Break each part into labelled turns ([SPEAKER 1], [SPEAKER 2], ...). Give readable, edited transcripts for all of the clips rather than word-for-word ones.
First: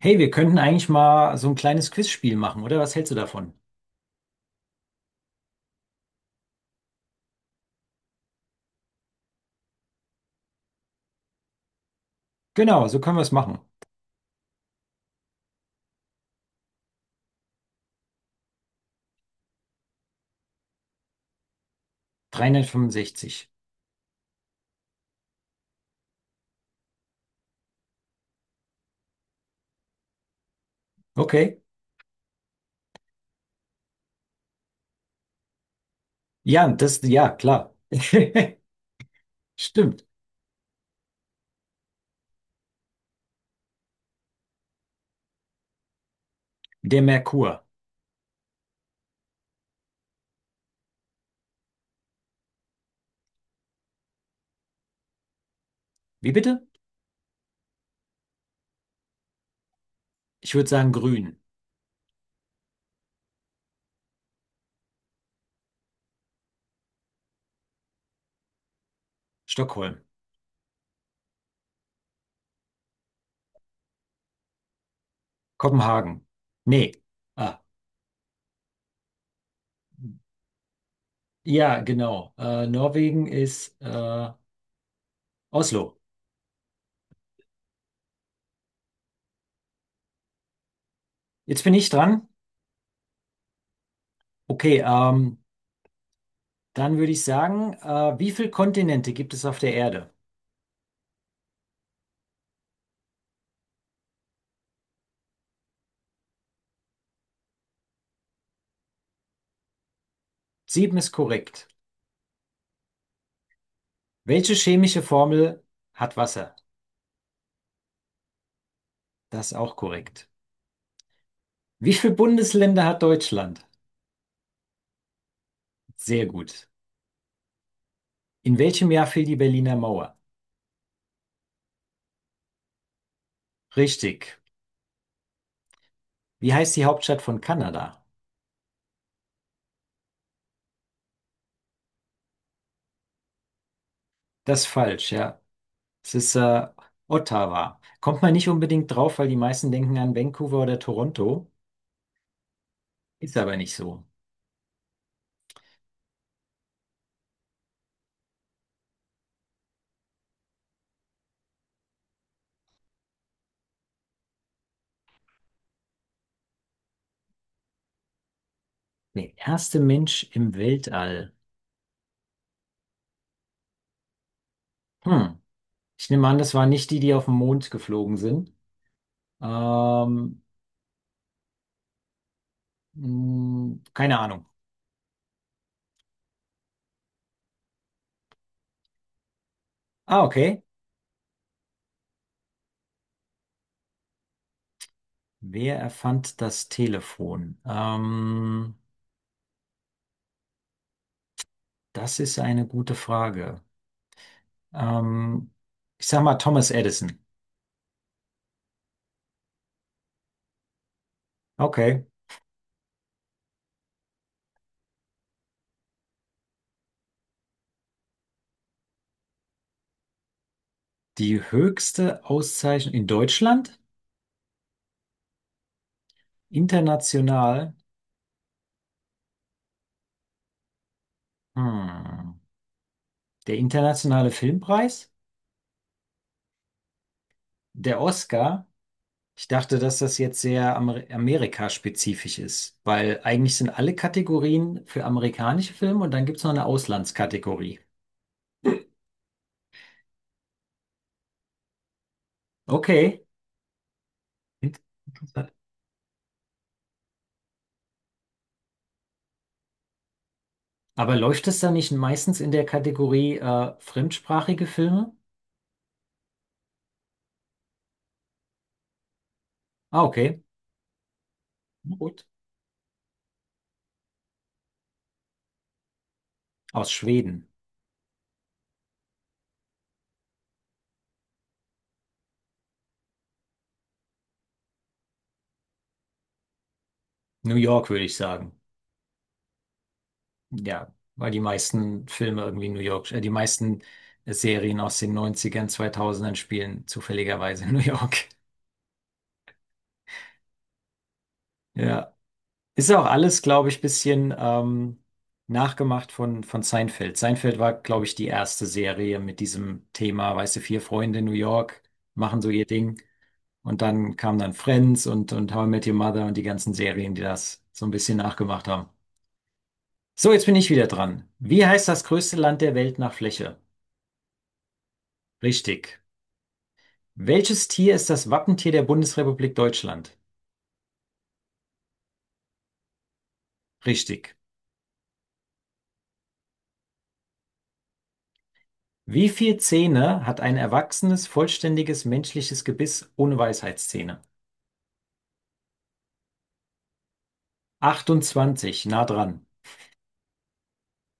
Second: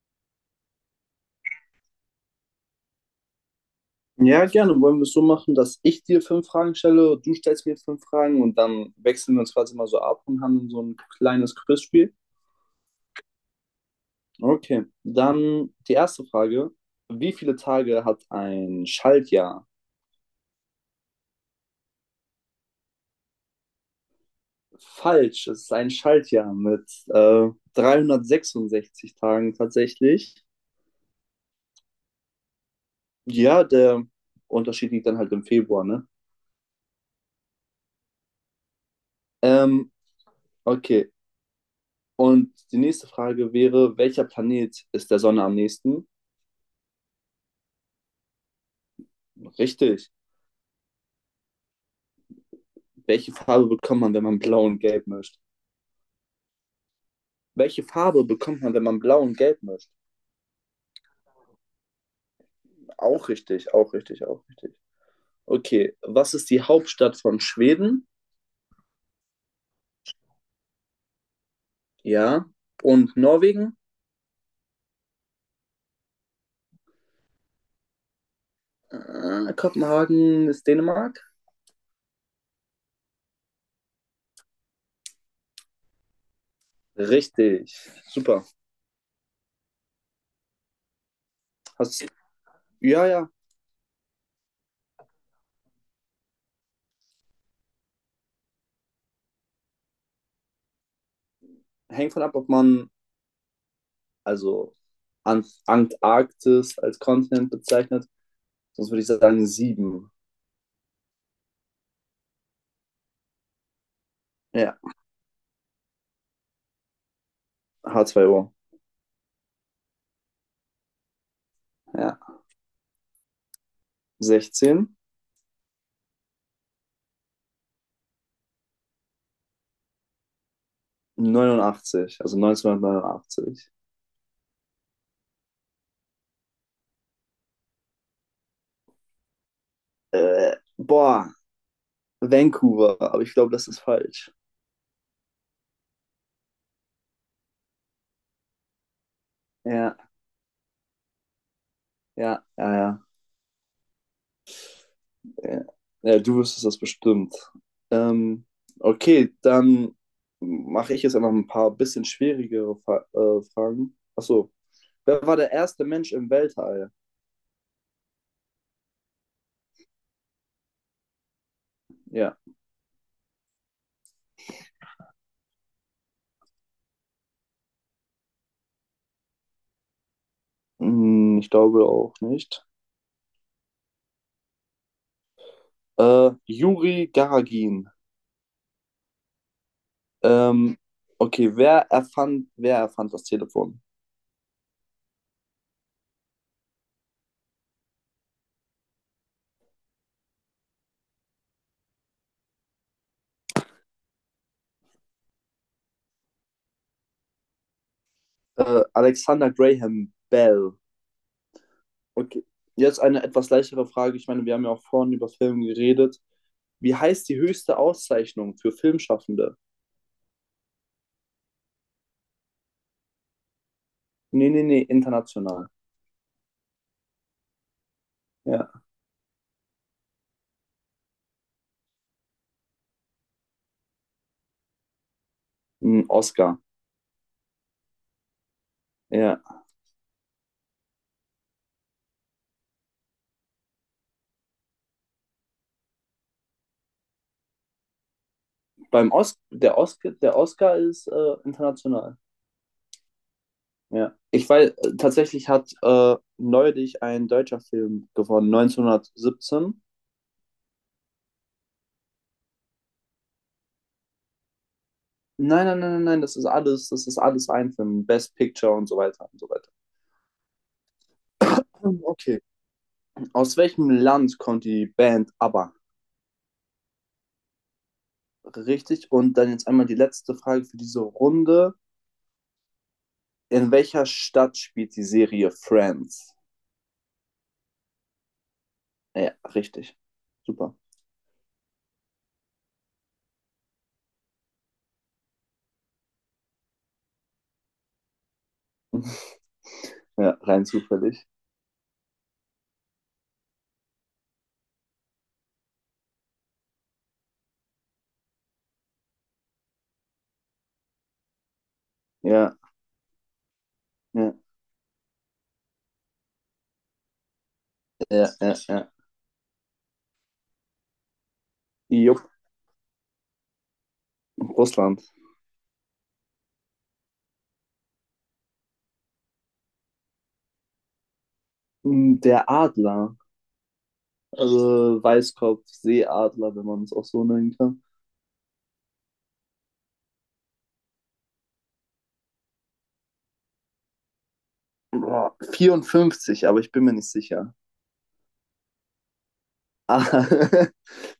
[SPEAKER 1] Hey, wir könnten eigentlich mal so ein kleines Quizspiel machen, oder? Was hältst du davon?
[SPEAKER 2] Ja, gerne. Wollen wir es so machen, dass ich dir fünf Fragen stelle, du stellst mir jetzt fünf Fragen und dann wechseln wir uns quasi mal so ab und haben dann so ein kleines Quizspiel.
[SPEAKER 1] Genau, so können wir es machen.
[SPEAKER 2] Okay, dann die erste Frage. Wie viele Tage hat ein Schaltjahr?
[SPEAKER 1] 365.
[SPEAKER 2] Falsch, es ist ein Schaltjahr mit 366 Tagen tatsächlich.
[SPEAKER 1] Okay.
[SPEAKER 2] Ja, der Unterschied liegt dann halt im Februar, ne?
[SPEAKER 1] Ja, das, ja, klar.
[SPEAKER 2] Ähm,
[SPEAKER 1] Stimmt.
[SPEAKER 2] okay, und die nächste Frage wäre, welcher Planet ist der Sonne am nächsten?
[SPEAKER 1] Der Merkur.
[SPEAKER 2] Richtig. Welche Farbe bekommt man, wenn man blau und gelb mischt?
[SPEAKER 1] Wie bitte?
[SPEAKER 2] Welche Farbe bekommt man, wenn man blau und gelb mischt?
[SPEAKER 1] Ich würde sagen grün.
[SPEAKER 2] Auch richtig, auch richtig, auch richtig. Okay, was ist die Hauptstadt von Schweden?
[SPEAKER 1] Stockholm.
[SPEAKER 2] Ja. Und Norwegen?
[SPEAKER 1] Kopenhagen. Nee. Ah,
[SPEAKER 2] Kopenhagen ist Dänemark?
[SPEAKER 1] ja, genau. Norwegen ist Oslo.
[SPEAKER 2] Richtig, super.
[SPEAKER 1] Jetzt bin ich
[SPEAKER 2] Hast,
[SPEAKER 1] dran.
[SPEAKER 2] ja, ja,
[SPEAKER 1] Okay, dann würde ich sagen, wie viele Kontinente gibt es auf der Erde?
[SPEAKER 2] hängt von ab, ob man also Antarktis als Kontinent bezeichnet. Sonst würde ich sagen sieben.
[SPEAKER 1] Sieben ist korrekt. Welche
[SPEAKER 2] Ja,
[SPEAKER 1] chemische Formel hat Wasser?
[SPEAKER 2] H2O.
[SPEAKER 1] Das ist auch korrekt. Wie viele
[SPEAKER 2] Ja,
[SPEAKER 1] Bundesländer hat Deutschland?
[SPEAKER 2] 16.
[SPEAKER 1] Sehr gut. In welchem Jahr fiel die Berliner Mauer?
[SPEAKER 2] 89, also 1989.
[SPEAKER 1] Richtig. Wie heißt die Hauptstadt von Kanada?
[SPEAKER 2] Boah, Vancouver, aber ich glaube, das ist falsch.
[SPEAKER 1] Das ist falsch, ja. Es ist Ottawa. Kommt man nicht unbedingt drauf, weil die meisten
[SPEAKER 2] Ja,
[SPEAKER 1] denken an Vancouver oder Toronto.
[SPEAKER 2] ja, ja, ja.
[SPEAKER 1] Ist aber nicht so.
[SPEAKER 2] Ja, ja du wüsstest das bestimmt. Ähm, okay, dann mache ich jetzt einfach ein paar bisschen schwierigere Fa Fragen. Achso, wer war der erste Mensch im Weltall?
[SPEAKER 1] Der erste Mensch im Weltall.
[SPEAKER 2] Ja,
[SPEAKER 1] Hm. Ich nehme an, das waren nicht die, die auf den Mond geflogen sind. Ähm,
[SPEAKER 2] ich glaube auch nicht.
[SPEAKER 1] keine Ahnung.
[SPEAKER 2] Juri Gagarin.
[SPEAKER 1] Ah, okay.
[SPEAKER 2] Ähm, okay, wer erfand das Telefon?
[SPEAKER 1] Wer erfand das Telefon? Das ist eine gute Frage. Ähm, ich sag mal Thomas Edison.
[SPEAKER 2] Alexander Graham Bell.
[SPEAKER 1] Okay.
[SPEAKER 2] Okay. Jetzt eine etwas leichtere Frage. Ich meine, wir haben ja auch vorhin über Filme geredet. Wie heißt die höchste Auszeichnung für Filmschaffende?
[SPEAKER 1] Die höchste Auszeichnung in Deutschland?
[SPEAKER 2] Nee, nee, nee, international.
[SPEAKER 1] International?
[SPEAKER 2] Ja.
[SPEAKER 1] Hm. Der internationale Filmpreis?
[SPEAKER 2] Ein Oscar.
[SPEAKER 1] Der Oscar?
[SPEAKER 2] Ja.
[SPEAKER 1] Ich dachte, dass das jetzt sehr Amerika-spezifisch ist, weil eigentlich sind alle Kategorien für amerikanische Filme und dann gibt es noch eine Auslandskategorie.
[SPEAKER 2] Beim Os der Oscar ist international.
[SPEAKER 1] Okay.
[SPEAKER 2] Ja. Ich weiß, tatsächlich hat neulich ein deutscher Film gewonnen, 1917.
[SPEAKER 1] Aber läuft es dann nicht meistens in der Kategorie fremdsprachige Filme?
[SPEAKER 2] Nein, nein, nein, nein, nein, das ist alles ein Film. Best Picture und so weiter und so weiter.
[SPEAKER 1] Ah, okay. Na gut.
[SPEAKER 2] Okay. Aus welchem Land kommt die Band ABBA?
[SPEAKER 1] Aus Schweden.
[SPEAKER 2] Richtig. Und dann jetzt einmal die letzte Frage für diese Runde. In welcher Stadt spielt die Serie Friends?
[SPEAKER 1] New York, würde ich sagen.
[SPEAKER 2] Ja, richtig. Super.
[SPEAKER 1] Ja, weil die meisten Filme irgendwie New York, die meisten Serien aus den Neunzigern, Zweitausendern spielen zufälligerweise in New York.
[SPEAKER 2] Ja, rein zufällig.
[SPEAKER 1] Ja. Ist auch alles, glaube ich, bisschen nachgemacht von Seinfeld. Seinfeld war, glaube ich, die erste Serie mit diesem Thema, weißt du, vier Freunde in New York machen so
[SPEAKER 2] Ja,
[SPEAKER 1] ihr Ding. Und dann
[SPEAKER 2] ja,
[SPEAKER 1] kam dann Friends und How I Met Your Mother und die ganzen Serien, die das so ein bisschen
[SPEAKER 2] ja, ja,
[SPEAKER 1] nachgemacht haben.
[SPEAKER 2] ja.
[SPEAKER 1] So, jetzt bin ich wieder dran. Wie heißt das
[SPEAKER 2] Jupp,
[SPEAKER 1] größte Land der Welt nach Fläche?
[SPEAKER 2] Russland.
[SPEAKER 1] Richtig. Welches Tier ist das Wappentier der Bundesrepublik Deutschland?
[SPEAKER 2] Der Adler.
[SPEAKER 1] Richtig.
[SPEAKER 2] Also Weißkopf, Seeadler, wenn man es auch so nennen kann.
[SPEAKER 1] Wie viele Zähne hat ein erwachsenes, vollständiges menschliches Gebiss ohne Weisheitszähne?
[SPEAKER 2] Boah, 54, aber ich bin mir nicht sicher.
[SPEAKER 1] 28, nah dran.
[SPEAKER 2] Ah,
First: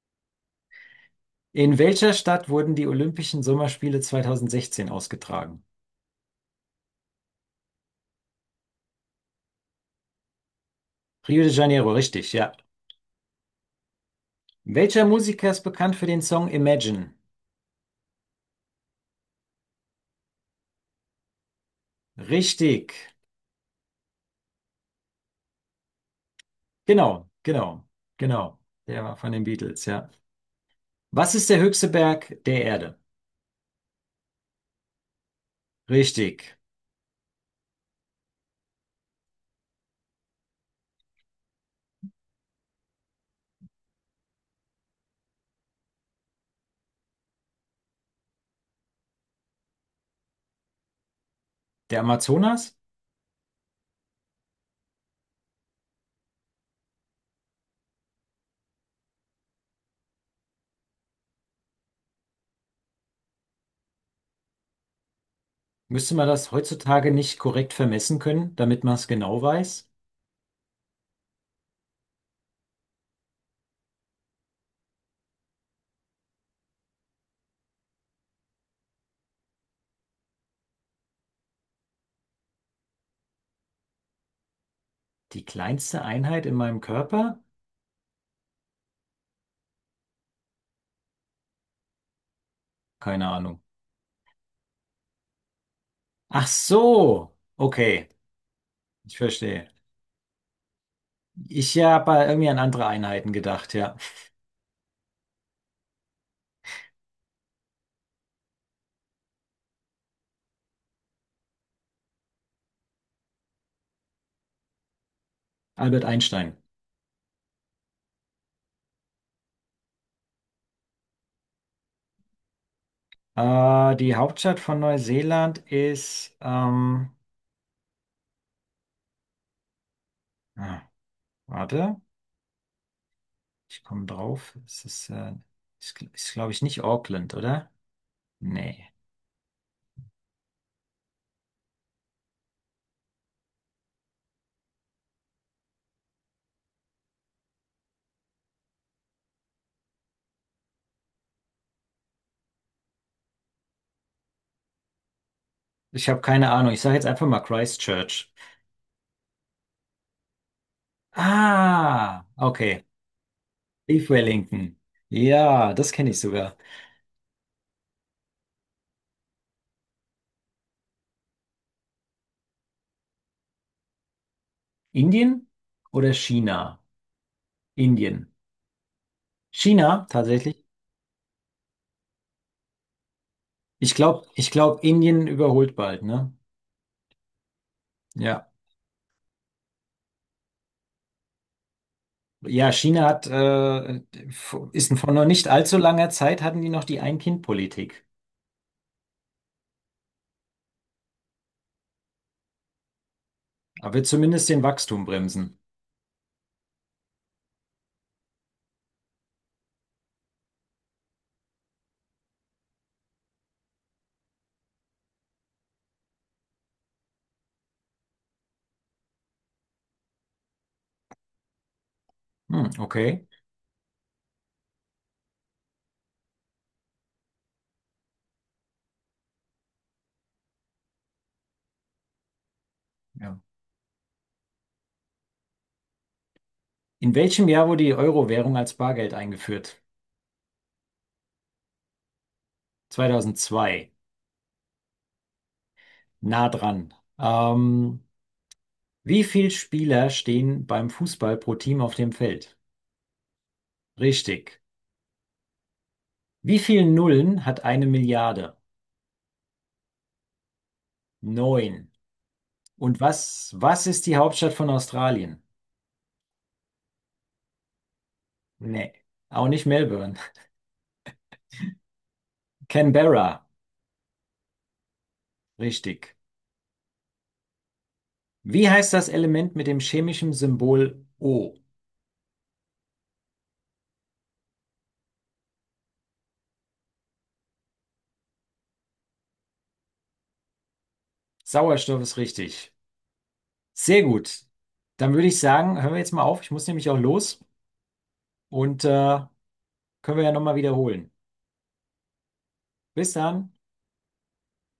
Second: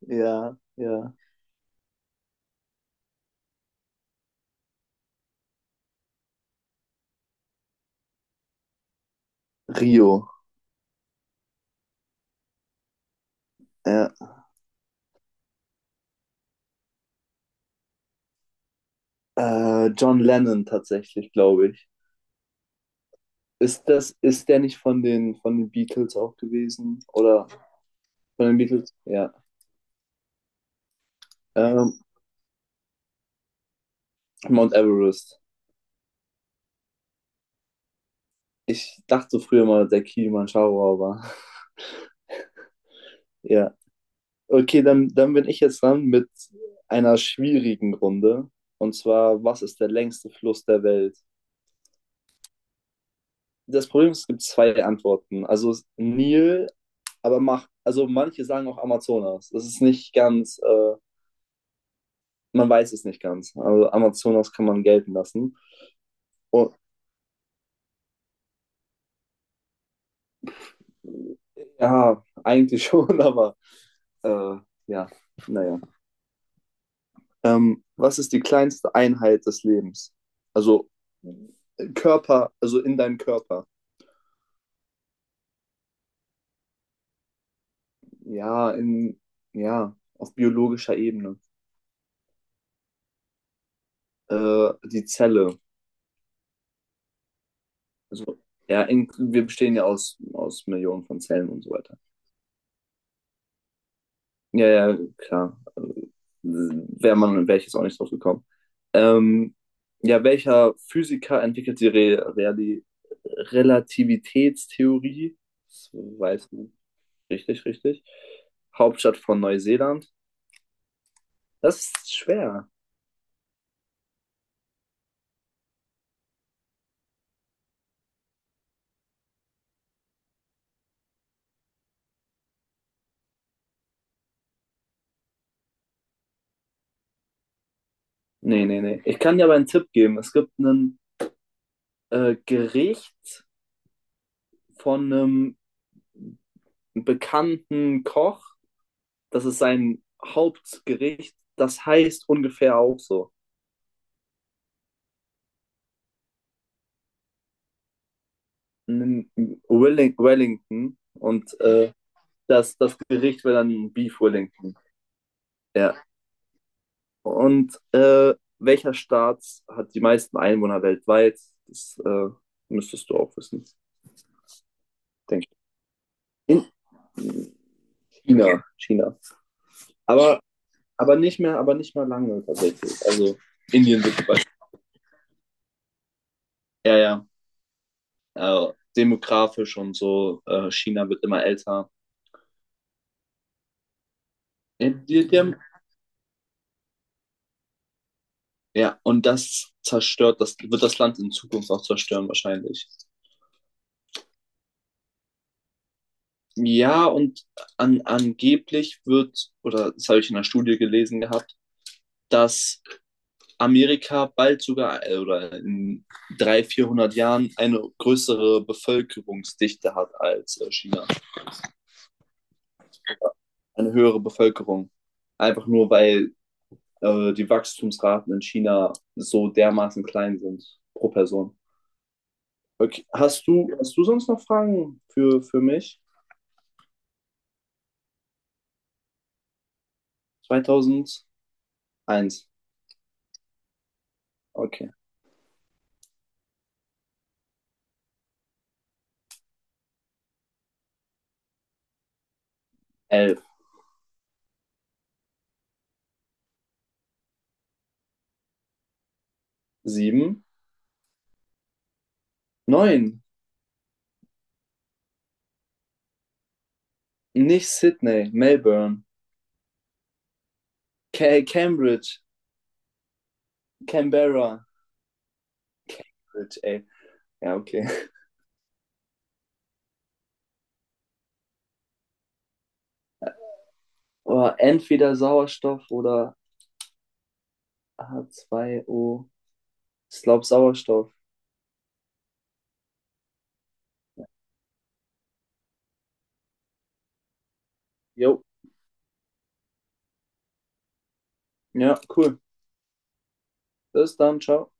[SPEAKER 2] ja, ja.
[SPEAKER 1] In welcher Stadt wurden die Olympischen Sommerspiele 2016 ausgetragen?
[SPEAKER 2] Rio.
[SPEAKER 1] Rio de Janeiro, richtig, ja.
[SPEAKER 2] Ja,
[SPEAKER 1] Welcher Musiker ist bekannt für den Song Imagine?
[SPEAKER 2] John Lennon tatsächlich, glaube ich.
[SPEAKER 1] Richtig.
[SPEAKER 2] Ist der nicht von den Beatles auch gewesen?
[SPEAKER 1] Genau,
[SPEAKER 2] Oder
[SPEAKER 1] genau,
[SPEAKER 2] von den
[SPEAKER 1] genau.
[SPEAKER 2] Beatles?
[SPEAKER 1] Der war von
[SPEAKER 2] Ja.
[SPEAKER 1] den Beatles, ja. Was ist der höchste
[SPEAKER 2] Ähm,
[SPEAKER 1] Berg der Erde?
[SPEAKER 2] Mount Everest.
[SPEAKER 1] Richtig.
[SPEAKER 2] Ich dachte so früher mal, der Kilimanjaro, aber ja. Okay, dann bin ich jetzt dran mit einer schwierigen Runde. Und zwar, was ist der längste Fluss der Welt?
[SPEAKER 1] Der Amazonas?
[SPEAKER 2] Das Problem ist, es gibt zwei Antworten. Also Nil, aber also manche sagen auch Amazonas. Das ist nicht ganz man weiß es nicht ganz. Also Amazonas kann man gelten lassen.
[SPEAKER 1] Müsste man das
[SPEAKER 2] Und,
[SPEAKER 1] heutzutage nicht korrekt vermessen können, damit man es genau weiß?
[SPEAKER 2] ja, eigentlich schon, aber äh, ja, naja. Was ist die kleinste Einheit des Lebens? Also Körper, also in deinem Körper.
[SPEAKER 1] Die kleinste Einheit in meinem Körper?
[SPEAKER 2] Ja, ja, auf biologischer Ebene.
[SPEAKER 1] Keine Ahnung.
[SPEAKER 2] Die Zelle.
[SPEAKER 1] Ach so. Okay,
[SPEAKER 2] Also, ja,
[SPEAKER 1] ich
[SPEAKER 2] wir
[SPEAKER 1] verstehe.
[SPEAKER 2] bestehen ja aus Millionen von Zellen und so
[SPEAKER 1] Ich
[SPEAKER 2] weiter.
[SPEAKER 1] habe irgendwie an andere Einheiten gedacht, ja.
[SPEAKER 2] Ja, ja, klar. Wäre ich jetzt auch nicht drauf gekommen. Ähm, ja, welcher Physiker entwickelt die Re Reali Relativitätstheorie? Das
[SPEAKER 1] Albert
[SPEAKER 2] weiß
[SPEAKER 1] Einstein.
[SPEAKER 2] man. Richtig, richtig. Hauptstadt von Neuseeland. Das ist schwer.
[SPEAKER 1] Die Hauptstadt von Neuseeland ist, ah, warte, ich komme drauf. Es ist glaube ich nicht Auckland, oder?
[SPEAKER 2] Nee, nee,
[SPEAKER 1] Nee.
[SPEAKER 2] nee. Ich kann dir aber einen Tipp geben. Es gibt ein Gericht von einem bekannten Koch. Das ist sein Hauptgericht. Das heißt ungefähr auch so.
[SPEAKER 1] Ich habe keine Ahnung. Ich sage jetzt einfach mal Christchurch.
[SPEAKER 2] In Wellington und
[SPEAKER 1] Ah,
[SPEAKER 2] das,
[SPEAKER 1] okay.
[SPEAKER 2] das Gericht wäre dann
[SPEAKER 1] Leave
[SPEAKER 2] Beef Wellington.
[SPEAKER 1] Wellington. Ja, das
[SPEAKER 2] Ja.
[SPEAKER 1] kenne ich sogar.
[SPEAKER 2] Und welcher Staat hat die meisten Einwohner weltweit? Das müsstest du auch wissen,
[SPEAKER 1] Indien
[SPEAKER 2] denke ich.
[SPEAKER 1] oder China?
[SPEAKER 2] In
[SPEAKER 1] Indien.
[SPEAKER 2] China. China.
[SPEAKER 1] China,
[SPEAKER 2] Aber,
[SPEAKER 1] tatsächlich.
[SPEAKER 2] aber nicht mehr lange tatsächlich. Also Indien wird bald-
[SPEAKER 1] Ich glaube, Indien überholt bald, ne?
[SPEAKER 2] ja, ja.
[SPEAKER 1] Ja.
[SPEAKER 2] Also, demografisch und so, China wird immer älter.
[SPEAKER 1] Ja, China
[SPEAKER 2] Die,
[SPEAKER 1] ist vor noch
[SPEAKER 2] die, die
[SPEAKER 1] nicht
[SPEAKER 2] haben.
[SPEAKER 1] allzu langer Zeit, hatten die noch die Ein-Kind-Politik.
[SPEAKER 2] Ja, und das wird das Land in Zukunft auch zerstören wahrscheinlich.
[SPEAKER 1] Aber wird zumindest den Wachstum bremsen.
[SPEAKER 2] Ja, und angeblich wird, oder das habe ich in einer Studie gelesen gehabt, dass Amerika bald sogar oder in 300, 400 Jahren eine größere Bevölkerungsdichte hat als China.
[SPEAKER 1] Hm, okay.
[SPEAKER 2] Eine höhere Bevölkerung. Einfach nur, weil die Wachstumsraten in China so dermaßen klein sind pro Person. Okay.
[SPEAKER 1] Ja.
[SPEAKER 2] Hast du sonst noch Fragen für mich?
[SPEAKER 1] In welchem Jahr wurde die Euro-Währung als Bargeld eingeführt?
[SPEAKER 2] 2001.
[SPEAKER 1] 2002.
[SPEAKER 2] Okay.
[SPEAKER 1] Nah dran. Ähm, wie viele Spieler stehen beim Fußball pro Team auf dem Feld?
[SPEAKER 2] 11.
[SPEAKER 1] Richtig. Wie viele Nullen hat eine Milliarde?
[SPEAKER 2] Sieben.
[SPEAKER 1] Neun. Und
[SPEAKER 2] Neun.
[SPEAKER 1] was, was ist die Hauptstadt von Australien?
[SPEAKER 2] Nicht Sydney,
[SPEAKER 1] Nee.
[SPEAKER 2] Melbourne.
[SPEAKER 1] Auch nicht Melbourne.
[SPEAKER 2] Cambridge.
[SPEAKER 1] Canberra.
[SPEAKER 2] Canberra.
[SPEAKER 1] Richtig.
[SPEAKER 2] Ey. Ja, okay.
[SPEAKER 1] Wie heißt das Element mit dem chemischen Symbol O?
[SPEAKER 2] Oh, entweder Sauerstoff oder H2O. Ich glaube Sauerstoff.
[SPEAKER 1] Sauerstoff ist richtig. Sehr gut. Dann würde ich sagen, hören wir jetzt mal auf. Ich muss nämlich auch los
[SPEAKER 2] Jo.
[SPEAKER 1] und können wir ja nochmal wiederholen.
[SPEAKER 2] Ja, cool.
[SPEAKER 1] Bis dann.
[SPEAKER 2] Bis dann. Ciao.